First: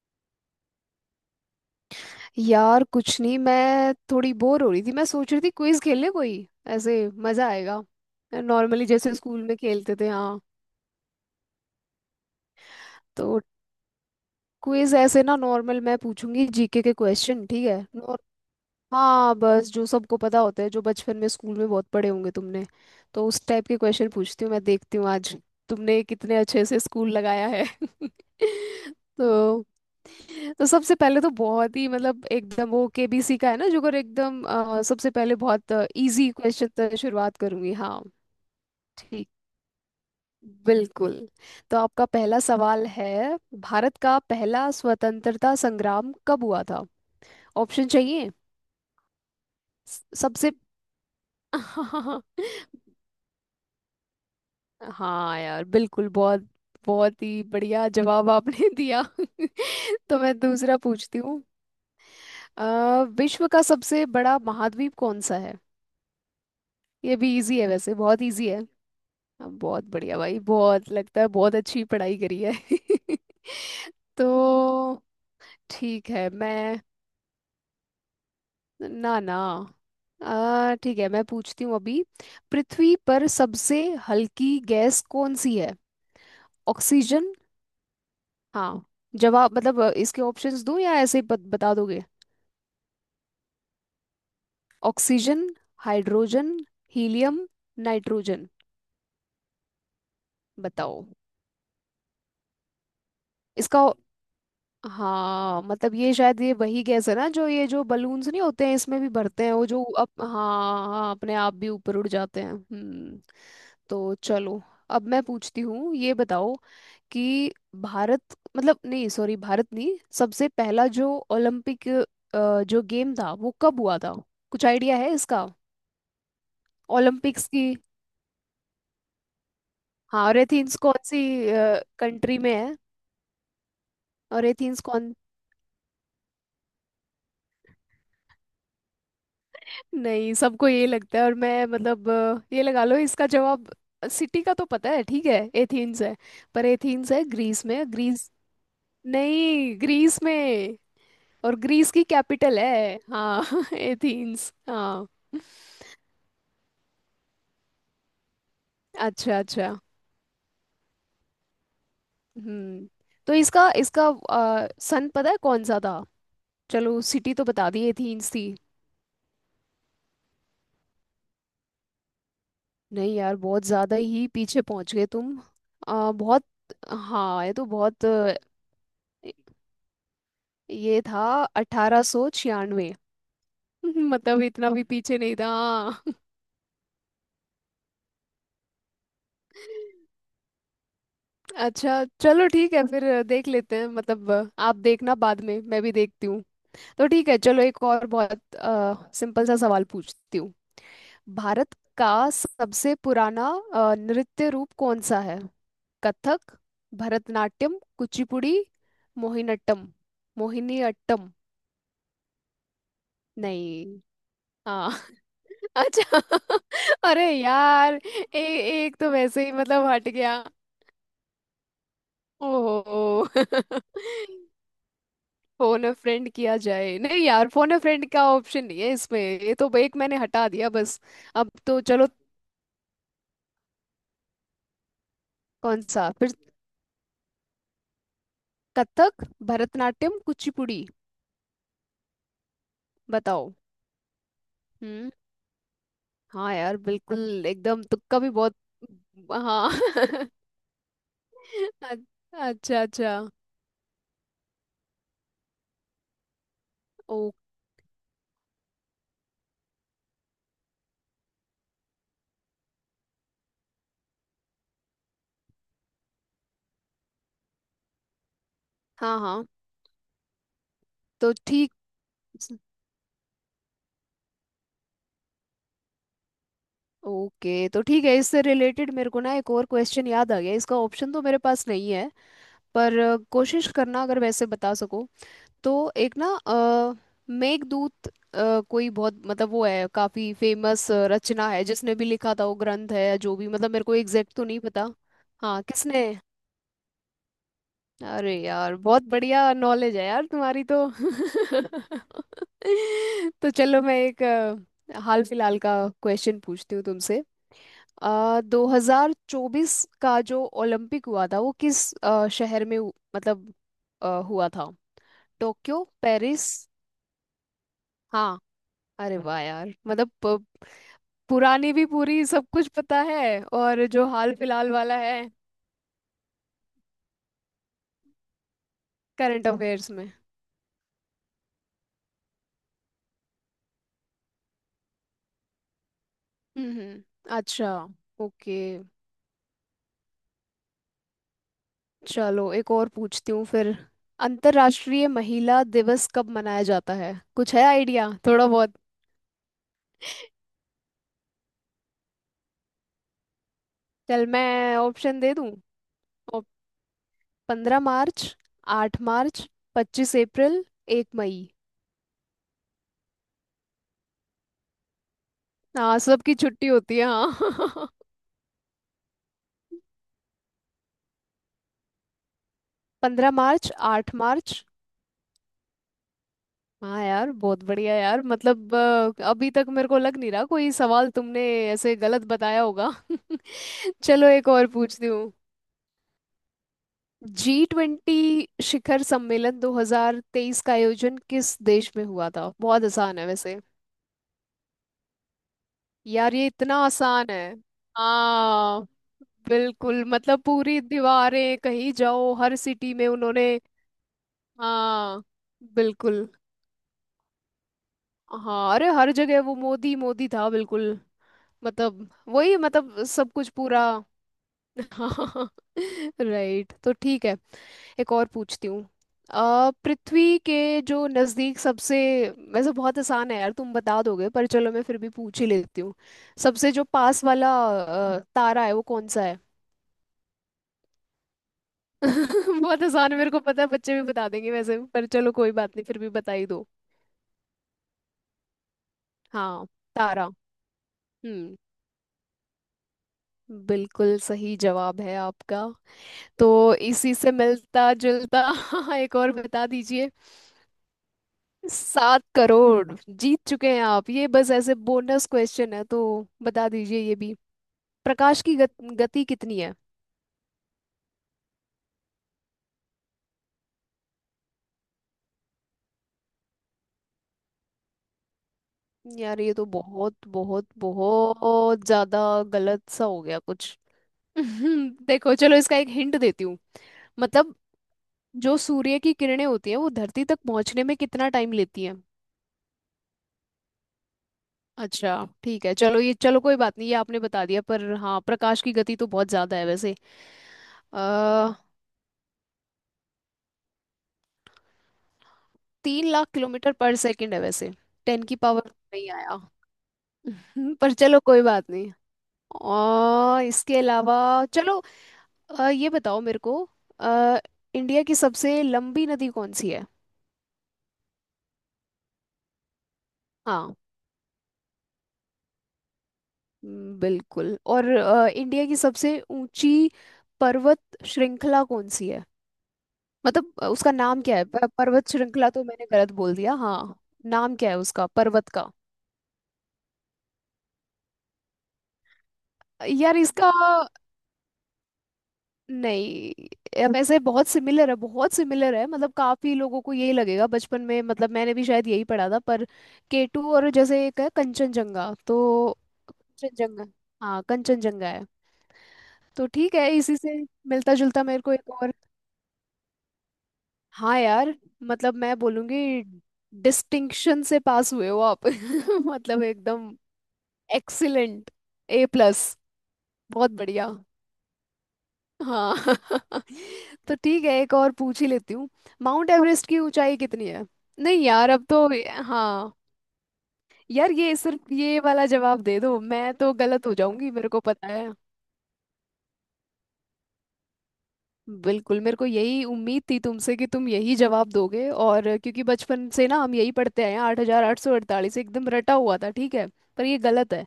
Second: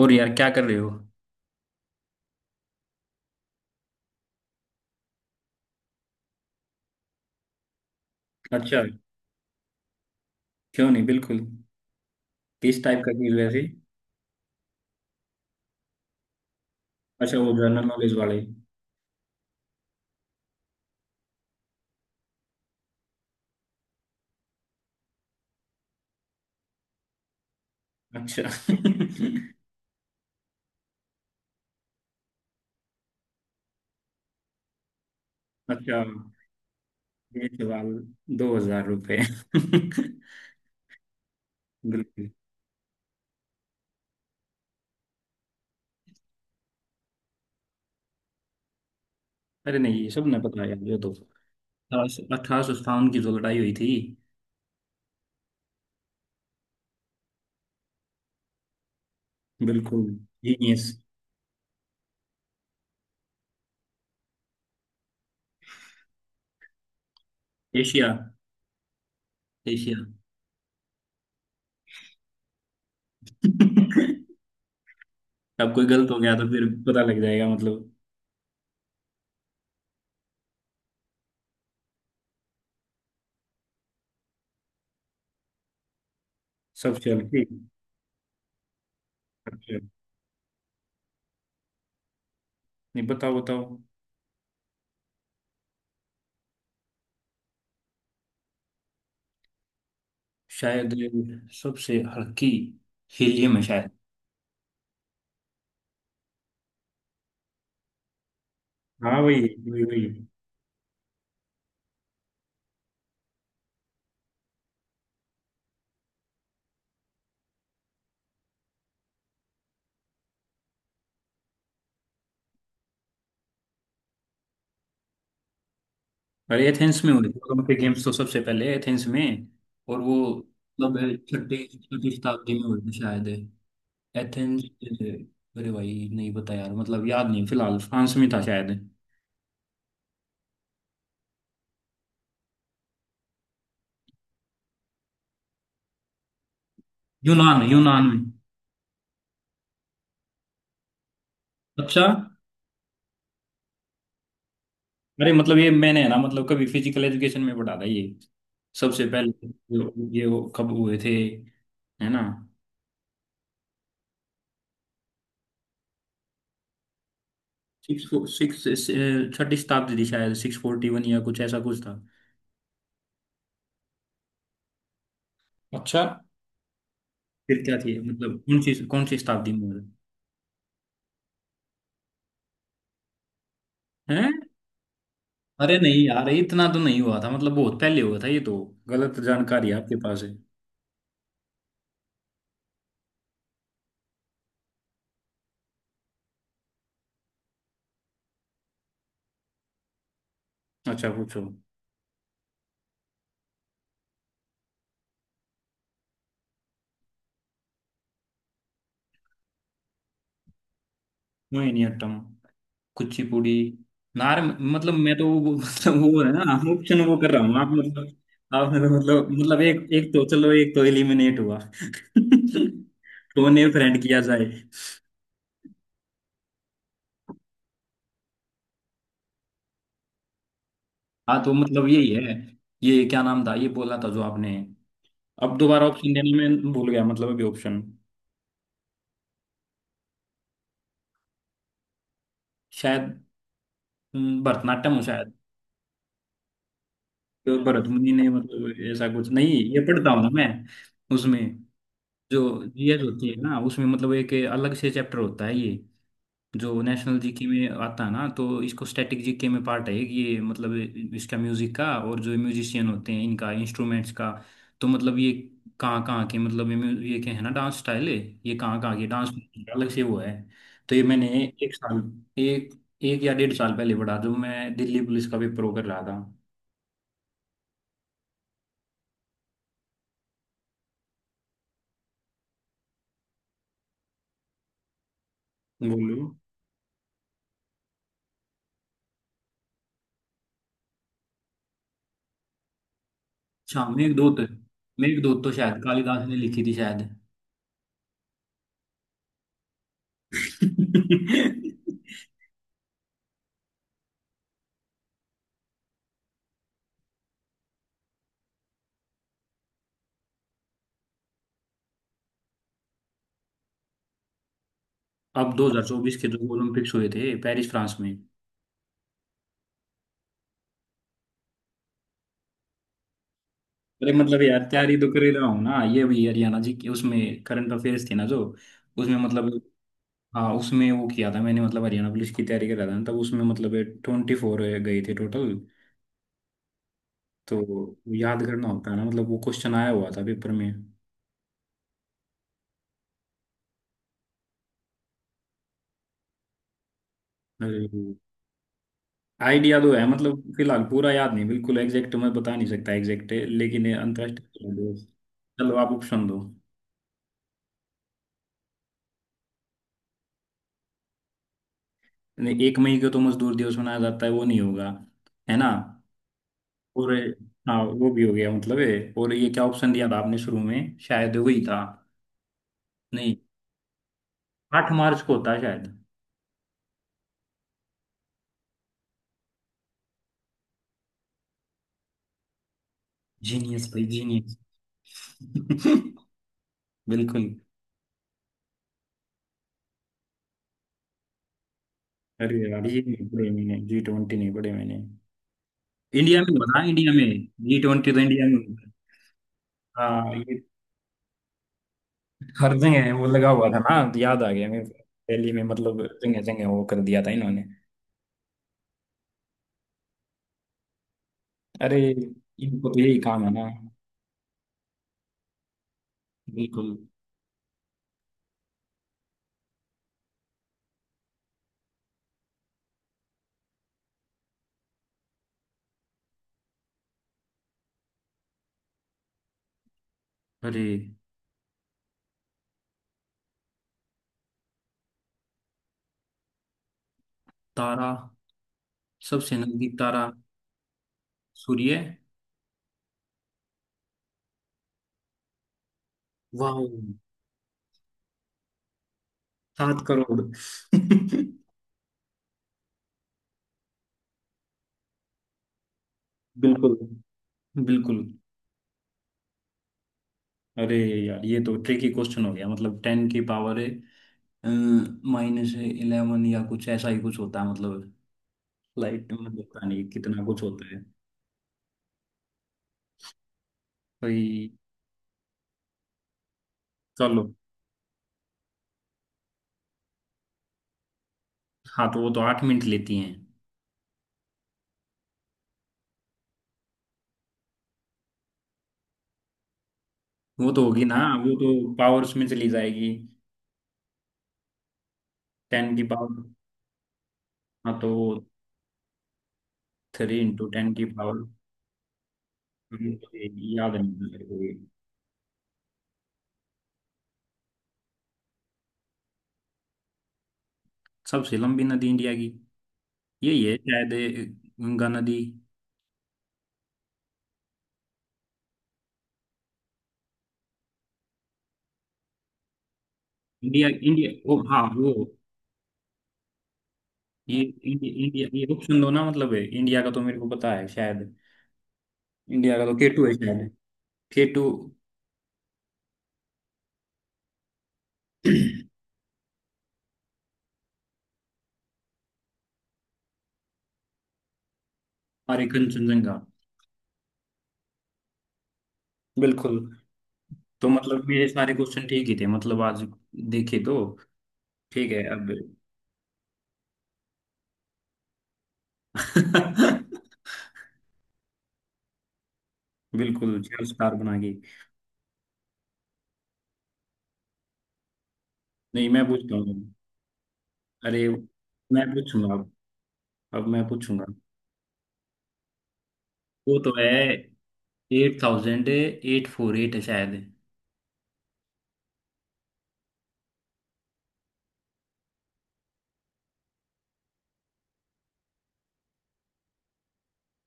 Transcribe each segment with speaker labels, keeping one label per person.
Speaker 1: और यार क्या कर रहे हो?
Speaker 2: यार कुछ नहीं। मैं थोड़ी बोर हो रही थी। मैं सोच रही थी क्विज खेल ले कोई ऐसे। मजा आएगा।
Speaker 1: अच्छा,
Speaker 2: नॉर्मली जैसे स्कूल में खेलते थे। हाँ।
Speaker 1: क्यों नहीं, बिल्कुल। किस टाइप का चीज
Speaker 2: तो
Speaker 1: वैसे?
Speaker 2: क्विज ऐसे ना, नॉर्मल। मैं पूछूंगी जीके के
Speaker 1: अच्छा,
Speaker 2: क्वेश्चन,
Speaker 1: वो
Speaker 2: ठीक
Speaker 1: जनरल नॉलेज
Speaker 2: है।
Speaker 1: वाले।
Speaker 2: हाँ, बस जो सबको पता होता है, जो बचपन में स्कूल में बहुत पढ़े होंगे तुमने। तो उस टाइप के क्वेश्चन पूछती हूँ। मैं देखती हूँ आज तुमने कितने अच्छे से स्कूल लगाया है।
Speaker 1: अच्छा।
Speaker 2: तो तो सबसे पहले तो बहुत ही मतलब एकदम वो केबीसी का है ना। जो अगर एकदम सबसे पहले बहुत
Speaker 1: अच्छा,
Speaker 2: इजी क्वेश्चन से शुरुआत
Speaker 1: ये
Speaker 2: करूंगी।
Speaker 1: सवाल
Speaker 2: हाँ।
Speaker 1: दो हजार रुपये।
Speaker 2: ठीक। बिल्कुल। तो आपका
Speaker 1: बिल्कुल।
Speaker 2: पहला सवाल है। भारत का पहला स्वतंत्रता संग्राम कब हुआ था? ऑप्शन चाहिए?
Speaker 1: अरे नहीं, ये सब ने
Speaker 2: सबसे।
Speaker 1: पता है यार, ये तो
Speaker 2: हाँ।
Speaker 1: 1857 की जो लड़ाई हुई थी।
Speaker 2: हाँ यार बिल्कुल, बहुत बहुत ही बढ़िया जवाब आपने दिया।
Speaker 1: बिल्कुल।
Speaker 2: तो मैं दूसरा
Speaker 1: जीनियस।
Speaker 2: पूछती हूँ। विश्व का सबसे बड़ा महाद्वीप कौन सा है? ये भी इजी है वैसे,
Speaker 1: एशिया।
Speaker 2: बहुत इजी है। बहुत
Speaker 1: एशिया।
Speaker 2: बढ़िया भाई, बहुत लगता है बहुत अच्छी पढ़ाई करी है। तो
Speaker 1: अब कोई गलत
Speaker 2: ठीक
Speaker 1: हो
Speaker 2: है
Speaker 1: गया तो फिर
Speaker 2: मैं,
Speaker 1: पता लग जाएगा मतलब।
Speaker 2: ना ना, ठीक है मैं पूछती हूँ अभी। पृथ्वी पर सबसे हल्की गैस कौन सी है?
Speaker 1: सब चल
Speaker 2: ऑक्सीजन?
Speaker 1: ठीक।
Speaker 2: हाँ। जवाब
Speaker 1: अच्छा,
Speaker 2: मतलब इसके ऑप्शंस दूं या ऐसे ही बता दोगे?
Speaker 1: नहीं बताओ बताओ।
Speaker 2: Oxygen, hydrogen, helium, nitrogen.
Speaker 1: शायद
Speaker 2: बताओ।
Speaker 1: सबसे हल्की हीलियम है।
Speaker 2: इसका ओ- हाँ मतलब ये शायद ये वही गैस है ना, जो ये, जो बलून्स नहीं होते हैं इसमें भी
Speaker 1: हाँ वही।
Speaker 2: भरते हैं वो, जो
Speaker 1: वही।
Speaker 2: हाँ हाँ अपने आप भी ऊपर उड़ जाते हैं। तो चलो, अब मैं पूछती हूँ, ये बताओ कि भारत मतलब नहीं, सॉरी भारत नहीं, सबसे पहला जो ओलंपिक जो गेम था वो कब हुआ था? कुछ आइडिया है इसका?
Speaker 1: और एथेंस में हुए थे
Speaker 2: ओलंपिक्स की।
Speaker 1: ओलंपिक गेम्स, तो सबसे पहले एथेंस में। और वो
Speaker 2: हाँ और एथेंस
Speaker 1: मतलब
Speaker 2: कौन सी
Speaker 1: छठी छठी
Speaker 2: कंट्री में
Speaker 1: शताब्दी में
Speaker 2: है?
Speaker 1: हुए थे शायद।
Speaker 2: और
Speaker 1: एथेंस।
Speaker 2: एथेंस कौन?
Speaker 1: अरे भाई नहीं पता यार, मतलब याद नहीं फिलहाल, फ्रांस में था शायद।
Speaker 2: नहीं सबको ये लगता है, और मैं मतलब ये लगा लो इसका जवाब। सिटी का तो पता है, ठीक है, एथेंस है। पर एथेंस है
Speaker 1: यूनान,
Speaker 2: ग्रीस में।
Speaker 1: यूनान में।
Speaker 2: ग्रीस, नहीं ग्रीस में। और ग्रीस की
Speaker 1: अच्छा।
Speaker 2: कैपिटल है, हाँ एथेंस, हाँ।
Speaker 1: अरे मतलब ये मैंने है ना, मतलब कभी फिजिकल एजुकेशन में पढ़ा था ये। सबसे
Speaker 2: अच्छा
Speaker 1: पहले
Speaker 2: अच्छा।
Speaker 1: ये वो कब हुए थे, है ना।
Speaker 2: हम्म। तो इसका इसका सन पता है कौन सा था? चलो सिटी तो बता दी,
Speaker 1: सिक्स।
Speaker 2: एथेंस थी।
Speaker 1: सिक्स। छठी शताब्दी थी शायद, 641 या कुछ ऐसा कुछ था।
Speaker 2: नहीं यार बहुत ज्यादा ही पीछे पहुंच गए तुम।
Speaker 1: अच्छा,
Speaker 2: आ, बहुत। हाँ ये
Speaker 1: फिर
Speaker 2: तो
Speaker 1: क्या थी
Speaker 2: बहुत
Speaker 1: मतलब कौन सी शताब्दी में हुआ था?
Speaker 2: ये था 1896।
Speaker 1: हैं?
Speaker 2: मतलब इतना भी पीछे नहीं था,
Speaker 1: अरे नहीं
Speaker 2: हाँ।
Speaker 1: यार, इतना तो नहीं हुआ था, मतलब बहुत पहले हुआ था ये तो। गलत जानकारी आपके पास है।
Speaker 2: अच्छा चलो ठीक है फिर देख लेते हैं मतलब आप देखना बाद में, मैं भी देखती हूँ। तो ठीक है चलो एक और बहुत सिंपल सा सवाल पूछती हूँ।
Speaker 1: अच्छा पूछो।
Speaker 2: भारत का सबसे पुराना नृत्य रूप कौन सा है? कथक, भरतनाट्यम, कुचिपुड़ी, मोहिनीअट्टम। मोहिनीअट्टम?
Speaker 1: मोहिनीअट्टम। कुचिपुड़ी।
Speaker 2: नहीं।
Speaker 1: नार
Speaker 2: हाँ।
Speaker 1: मतलब मैं तो वो, मतलब
Speaker 2: अच्छा।
Speaker 1: वो है ना ऑप्शन वो
Speaker 2: अरे
Speaker 1: कर रहा हूँ आप
Speaker 2: यार
Speaker 1: मतलब। आपने तो
Speaker 2: एक तो
Speaker 1: मतलब
Speaker 2: वैसे ही
Speaker 1: मतलब
Speaker 2: मतलब
Speaker 1: एक,
Speaker 2: हट
Speaker 1: एक तो
Speaker 2: गया।
Speaker 1: चलो एक तो एलिमिनेट हुआ।
Speaker 2: ओहो।
Speaker 1: टोने फ्रेंड किया जाए।
Speaker 2: फोन अ फ्रेंड किया जाए? नहीं यार, फोन अ फ्रेंड का ऑप्शन नहीं है इसमें। ये तो एक मैंने हटा दिया बस।
Speaker 1: हाँ,
Speaker 2: अब
Speaker 1: तो
Speaker 2: तो
Speaker 1: मतलब
Speaker 2: चलो,
Speaker 1: यही है। ये क्या नाम था ये बोला था जो आपने? अब
Speaker 2: कौन
Speaker 1: दोबारा
Speaker 2: सा
Speaker 1: ऑप्शन
Speaker 2: फिर?
Speaker 1: देने में भूल गया, मतलब अभी ऑप्शन।
Speaker 2: कथक, भरतनाट्यम, कुचिपुड़ी।
Speaker 1: शायद।
Speaker 2: बताओ।
Speaker 1: भरतनाट्यम हूँ
Speaker 2: हम्म।
Speaker 1: शायद।
Speaker 2: हाँ यार बिल्कुल,
Speaker 1: तो
Speaker 2: एकदम
Speaker 1: भरत मुनि
Speaker 2: तुक्का
Speaker 1: ने,
Speaker 2: भी बहुत।
Speaker 1: मतलब ऐसा कुछ नहीं,
Speaker 2: हाँ।
Speaker 1: ये पढ़ता हूँ ना मैं उसमें।
Speaker 2: अ-
Speaker 1: जो
Speaker 2: अच्छा
Speaker 1: जीएस
Speaker 2: अच्छा।
Speaker 1: होती है ना, उसमें मतलब एक अलग से चैप्टर होता है ये, जो
Speaker 2: ओ
Speaker 1: नेशनल जीके में आता है ना, तो इसको स्टैटिक जीके में पार्ट है कि ये मतलब इसका, म्यूजिक का, और जो म्यूजिशियन होते हैं इनका, इंस्ट्रूमेंट्स का। तो मतलब ये कहाँ कहाँ के, मतलब ये ये क्या है ना, डांस स्टाइल है, ये कहाँ कहाँ के
Speaker 2: हाँ
Speaker 1: डांस,
Speaker 2: हाँ,
Speaker 1: अलग से वो है। तो ये मैंने
Speaker 2: तो ठीक।
Speaker 1: एक साल, एक, एक या डेढ़ साल पहले पढ़ा, जो मैं दिल्ली पुलिस का पेपर वो कर रहा था।
Speaker 2: ओके, तो ठीक है, इससे रिलेटेड मेरे को ना एक और क्वेश्चन याद आ गया। इसका ऑप्शन तो मेरे पास नहीं है पर कोशिश करना अगर वैसे बता सको। तो एक ना
Speaker 1: बोलो।
Speaker 2: मेघदूत कोई बहुत मतलब वो है, काफी फेमस रचना है, जिसने भी लिखा था वो ग्रंथ है जो भी, मतलब मेरे
Speaker 1: अच्छा,
Speaker 2: को एग्जैक्ट
Speaker 1: मेघदूत।
Speaker 2: तो नहीं पता।
Speaker 1: मेघदूत तो
Speaker 2: हाँ
Speaker 1: शायद
Speaker 2: किसने?
Speaker 1: कालिदास ने लिखी थी शायद।
Speaker 2: अरे यार बहुत बढ़िया नॉलेज है यार तुम्हारी तो। तो चलो मैं एक हाल फिलहाल का क्वेश्चन पूछती हूँ तुमसे। आ, 2024 का जो ओलंपिक हुआ था वो किस शहर में मतलब हुआ था?
Speaker 1: अब
Speaker 2: टोक्यो,
Speaker 1: 2024 के
Speaker 2: पेरिस?
Speaker 1: जो ओलंपिक्स हुए थे पेरिस, फ्रांस में।
Speaker 2: हाँ। अरे वाह यार, मतलब पुरानी भी पूरी सब कुछ पता है। और जो
Speaker 1: अरे
Speaker 2: हाल
Speaker 1: मतलब यार
Speaker 2: फिलहाल
Speaker 1: तैयारी
Speaker 2: वाला
Speaker 1: तो
Speaker 2: है?
Speaker 1: कर ही रहा हूँ ना, ये भी हरियाणा जी की उसमें करंट अफेयर्स थी ना, जो उसमें
Speaker 2: करंट
Speaker 1: मतलब,
Speaker 2: अफेयर्स में?
Speaker 1: हाँ उसमें वो किया था मैंने, मतलब हरियाणा पुलिस की तैयारी कर रहा था ना, तब उसमें मतलब 24 गए थे टोटल।
Speaker 2: हम्म।
Speaker 1: तो
Speaker 2: अच्छा।
Speaker 1: याद
Speaker 2: ओके,
Speaker 1: करना होता है ना, मतलब वो क्वेश्चन आया हुआ था पेपर में।
Speaker 2: चलो एक और पूछती हूँ फिर। अंतर्राष्ट्रीय महिला दिवस कब मनाया जाता है? कुछ है
Speaker 1: अरे,
Speaker 2: आइडिया थोड़ा बहुत?
Speaker 1: आइडिया तो है मतलब, फिलहाल पूरा याद नहीं बिल्कुल, एग्जैक्ट मैं बता नहीं सकता एग्जैक्ट, लेकिन ये
Speaker 2: चल
Speaker 1: अंतर्राष्ट्रीय श्रम
Speaker 2: मैं
Speaker 1: दिवस।
Speaker 2: ऑप्शन दे दूँ।
Speaker 1: चलो आप ऑप्शन दो।
Speaker 2: 15 मार्च, 8 मार्च, 25 अप्रैल, 1 मई।
Speaker 1: नहीं, 1 मई को तो मजदूर दिवस मनाया जाता है, वो नहीं होगा, है ना।
Speaker 2: हाँ सबकी छुट्टी होती है,
Speaker 1: और हाँ
Speaker 2: हाँ।
Speaker 1: वो भी हो गया मतलब है, और ये क्या ऑप्शन दिया था आपने शुरू में, शायद वही था।
Speaker 2: पंद्रह
Speaker 1: नहीं,
Speaker 2: मार्च आठ मार्च
Speaker 1: 8 मार्च को होता है शायद।
Speaker 2: हाँ यार बहुत बढ़िया यार, मतलब अभी तक मेरे को लग नहीं रहा कोई सवाल तुमने ऐसे गलत बताया होगा।
Speaker 1: जीनियस भाई
Speaker 2: चलो एक
Speaker 1: जीनियस।
Speaker 2: और पूछती हूँ।
Speaker 1: बिल्कुल।
Speaker 2: G20 शिखर सम्मेलन 2023 का आयोजन किस देश में हुआ था?
Speaker 1: अरे
Speaker 2: बहुत
Speaker 1: यार ये
Speaker 2: आसान है
Speaker 1: नहीं पढ़े
Speaker 2: वैसे।
Speaker 1: मैंने, G20 नहीं पढ़े मैंने।
Speaker 2: यार
Speaker 1: इंडिया
Speaker 2: ये
Speaker 1: में
Speaker 2: इतना
Speaker 1: होता है, इंडिया
Speaker 2: आसान
Speaker 1: में।
Speaker 2: है।
Speaker 1: जी ट्वेंटी तो इंडिया में
Speaker 2: हाँ
Speaker 1: होता है।
Speaker 2: बिल्कुल,
Speaker 1: हाँ,
Speaker 2: मतलब पूरी दीवारें, कहीं जाओ हर सिटी
Speaker 1: हरदंग
Speaker 2: में
Speaker 1: है, वो लगा
Speaker 2: उन्होंने।
Speaker 1: हुआ था ना, याद आ गया मेरे को।
Speaker 2: हाँ
Speaker 1: रैली में मतलब
Speaker 2: बिल्कुल।
Speaker 1: जगह जगह वो कर दिया था इन्होंने।
Speaker 2: हाँ अरे हर जगह वो मोदी मोदी था बिल्कुल।
Speaker 1: अरे
Speaker 2: मतलब वही
Speaker 1: इनको तो
Speaker 2: मतलब
Speaker 1: यही
Speaker 2: सब
Speaker 1: काम
Speaker 2: कुछ
Speaker 1: है ना।
Speaker 2: पूरा। हाँ। राइट, तो
Speaker 1: बिल्कुल।
Speaker 2: ठीक है, एक और पूछती हूँ। पृथ्वी के जो नज़दीक सबसे, वैसे बहुत आसान है यार, तुम बता दोगे पर चलो मैं फिर भी पूछ ही लेती हूँ। सबसे जो पास वाला तारा है वो कौन सा है?
Speaker 1: अरे
Speaker 2: बहुत आसान है, मेरे को पता है, बच्चे भी बता देंगे वैसे, पर चलो कोई बात नहीं फिर भी बता ही दो।
Speaker 1: तारा, सबसे
Speaker 2: हाँ।
Speaker 1: नजदीक तारा
Speaker 2: तारा। हम्म।
Speaker 1: सूर्य।
Speaker 2: बिल्कुल सही जवाब है आपका। तो
Speaker 1: वाह।
Speaker 2: इसी से मिलता जुलता। एक और बता
Speaker 1: सात
Speaker 2: दीजिए।
Speaker 1: करोड़
Speaker 2: 7 करोड़ जीत चुके हैं आप, ये बस ऐसे बोनस क्वेश्चन है, तो बता
Speaker 1: बिल्कुल।
Speaker 2: दीजिए ये भी।
Speaker 1: बिल्कुल।
Speaker 2: प्रकाश की गति कितनी है?
Speaker 1: अरे यार ये तो ट्रिकी क्वेश्चन हो गया, मतलब टेन की पावर है -11 या कुछ ऐसा ही कुछ होता है, मतलब लाइट,
Speaker 2: यार ये
Speaker 1: मतलब
Speaker 2: तो
Speaker 1: पता नहीं
Speaker 2: बहुत
Speaker 1: कितना कुछ
Speaker 2: बहुत
Speaker 1: होता है
Speaker 2: बहुत ज्यादा गलत सा हो गया कुछ।
Speaker 1: भाई।
Speaker 2: देखो चलो इसका एक हिंट देती हूँ।
Speaker 1: चलो।
Speaker 2: मतलब जो सूर्य की किरणें होती हैं वो धरती तक पहुंचने में कितना टाइम लेती हैं?
Speaker 1: हाँ, तो वो तो 8 मिनट लेती हैं।
Speaker 2: अच्छा ठीक है चलो, ये चलो कोई बात नहीं, ये आपने बता दिया। पर हाँ, प्रकाश की गति तो बहुत ज्यादा है वैसे।
Speaker 1: वो तो होगी ना,
Speaker 2: अ
Speaker 1: वो तो पावर उसमें चली जाएगी, टेन की
Speaker 2: 3 लाख
Speaker 1: पावर।
Speaker 2: किलोमीटर पर सेकंड है वैसे।
Speaker 1: हाँ, तो
Speaker 2: 10 की पावर नहीं आया।
Speaker 1: थ्री इंटू टेन
Speaker 2: पर
Speaker 1: की
Speaker 2: चलो कोई
Speaker 1: पावर।
Speaker 2: बात नहीं। और इसके
Speaker 1: याद
Speaker 2: अलावा
Speaker 1: नहीं मेरे को ये।
Speaker 2: चलो ये बताओ मेरे को अ, इंडिया की सबसे लंबी नदी कौन सी है?
Speaker 1: सबसे लंबी नदी इंडिया की, यही
Speaker 2: हाँ।
Speaker 1: है शायद ये, गंगा नदी।
Speaker 2: बिल्कुल। और इंडिया की सबसे ऊंची पर्वत श्रृंखला कौन सी है? मतलब
Speaker 1: इंडिया,
Speaker 2: उसका नाम
Speaker 1: इंडिया,
Speaker 2: क्या है,
Speaker 1: ओ हाँ
Speaker 2: पर्वत
Speaker 1: वो,
Speaker 2: श्रृंखला तो मैंने गलत बोल दिया, हाँ। नाम
Speaker 1: ये
Speaker 2: क्या है उसका
Speaker 1: इंडिया, इंडिया
Speaker 2: पर्वत
Speaker 1: ये
Speaker 2: का?
Speaker 1: ऑप्शन दो ना, मतलब है इंडिया का तो मेरे को पता है शायद। इंडिया का तो
Speaker 2: यार
Speaker 1: केटू है
Speaker 2: इसका
Speaker 1: शायद। केटू।
Speaker 2: नहीं, अब ऐसे बहुत सिमिलर है, बहुत सिमिलर है, मतलब काफी लोगों को यही लगेगा। बचपन में मतलब मैंने भी शायद यही पढ़ा था, पर केटू और जैसे एक है कंचनजंगा,
Speaker 1: हमारे
Speaker 2: तो
Speaker 1: कंचनजंगा।
Speaker 2: कंचनजंगा, हाँ कंचनजंगा है। तो ठीक
Speaker 1: बिल्कुल।
Speaker 2: है, इसी से
Speaker 1: तो
Speaker 2: मिलता जुलता
Speaker 1: मतलब
Speaker 2: मेरे
Speaker 1: मेरे
Speaker 2: को एक
Speaker 1: सारे
Speaker 2: और।
Speaker 1: क्वेश्चन ठीक ही थे, मतलब आज देखे तो।
Speaker 2: हाँ यार,
Speaker 1: ठीक
Speaker 2: मतलब
Speaker 1: है
Speaker 2: मैं
Speaker 1: अब।
Speaker 2: बोलूंगी डिस्टिंक्शन से पास हुए हो आप। मतलब एकदम एक्सीलेंट, A+। बहुत
Speaker 1: बिल्कुल चार
Speaker 2: बढ़िया।
Speaker 1: स्टार बनाएगी।
Speaker 2: हाँ। तो ठीक है एक और पूछ ही लेती हूँ।
Speaker 1: नहीं मैं
Speaker 2: माउंट
Speaker 1: पूछता
Speaker 2: एवरेस्ट
Speaker 1: हूँ।
Speaker 2: की ऊंचाई कितनी है? नहीं
Speaker 1: अरे
Speaker 2: यार अब तो,
Speaker 1: मैं पूछूंगा अब
Speaker 2: हाँ
Speaker 1: अब मैं
Speaker 2: यार
Speaker 1: पूछूंगा।
Speaker 2: ये सिर्फ ये वाला जवाब दे दो, मैं तो
Speaker 1: वो
Speaker 2: गलत
Speaker 1: तो
Speaker 2: हो
Speaker 1: है,
Speaker 2: जाऊंगी मेरे को पता है।
Speaker 1: 8848 है शायद।
Speaker 2: बिल्कुल, मेरे को यही उम्मीद थी तुमसे कि तुम यही जवाब दोगे, और क्योंकि बचपन से ना हम यही पढ़ते आए हैं, 8,848 एकदम रटा हुआ था, ठीक है। पर ये गलत है।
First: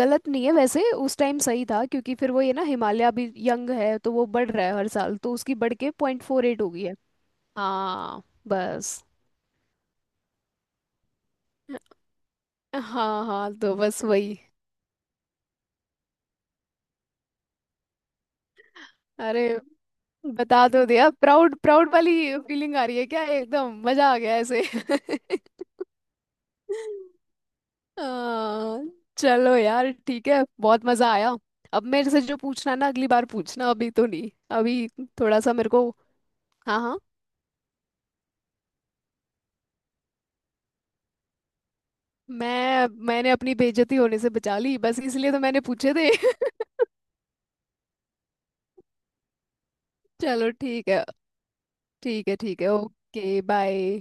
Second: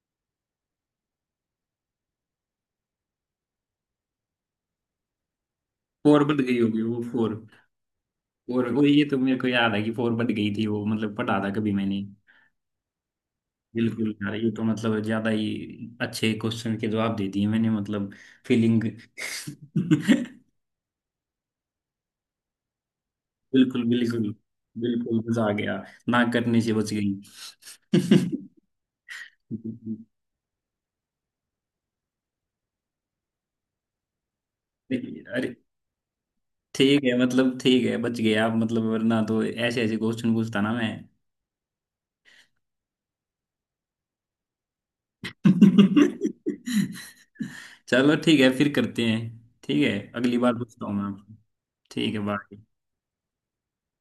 Speaker 2: गलत नहीं है वैसे, उस टाइम सही था, क्योंकि फिर वो ये ना, हिमालय अभी यंग है तो वो बढ़ रहा है हर साल, तो उसकी बढ़ के पॉइंट
Speaker 1: फोर बढ़
Speaker 2: फोर
Speaker 1: गई
Speaker 2: एट हो
Speaker 1: होगी,
Speaker 2: गई है।
Speaker 1: वो फोर।
Speaker 2: हाँ
Speaker 1: और वो,
Speaker 2: बस।
Speaker 1: ये तो मेरे को याद है कि फोर बढ़ गई थी वो, मतलब पढ़ा था कभी मैंने।
Speaker 2: हाँ हाँ, तो बस
Speaker 1: बिल्कुल यार,
Speaker 2: वही।
Speaker 1: ये तो मतलब ज्यादा ही अच्छे क्वेश्चन के जवाब दे दिए मैंने, मतलब फीलिंग।
Speaker 2: अरे बता दो, दिया प्राउड प्राउड वाली फीलिंग आ रही है क्या? एकदम
Speaker 1: बिल्कुल।
Speaker 2: मजा आ
Speaker 1: बिल्कुल।
Speaker 2: गया ऐसे।
Speaker 1: बिल्कुल मजा आ गया। ना करने से बच गई।
Speaker 2: हाँ, चलो यार
Speaker 1: देखिए।
Speaker 2: ठीक है, बहुत मजा आया। अब मेरे से जो पूछना है ना अगली बार पूछना, अभी तो नहीं, अभी थोड़ा सा
Speaker 1: अरे
Speaker 2: मेरे को। हाँ हाँ।
Speaker 1: ठीक है मतलब, ठीक है बच गए आप, मतलब वरना तो ऐसे ऐसे क्वेश्चन पूछता ना मैं।
Speaker 2: मैंने अपनी बेइज्जती होने से बचा ली, बस इसलिए तो मैंने पूछे थे।
Speaker 1: चलो ठीक है, फिर करते हैं। ठीक है, अगली
Speaker 2: चलो
Speaker 1: बार पूछता
Speaker 2: ठीक
Speaker 1: हूँ मैं
Speaker 2: है।
Speaker 1: आपको। ठीक है,
Speaker 2: ठीक है ठीक है,
Speaker 1: बाय।
Speaker 2: Okay bye.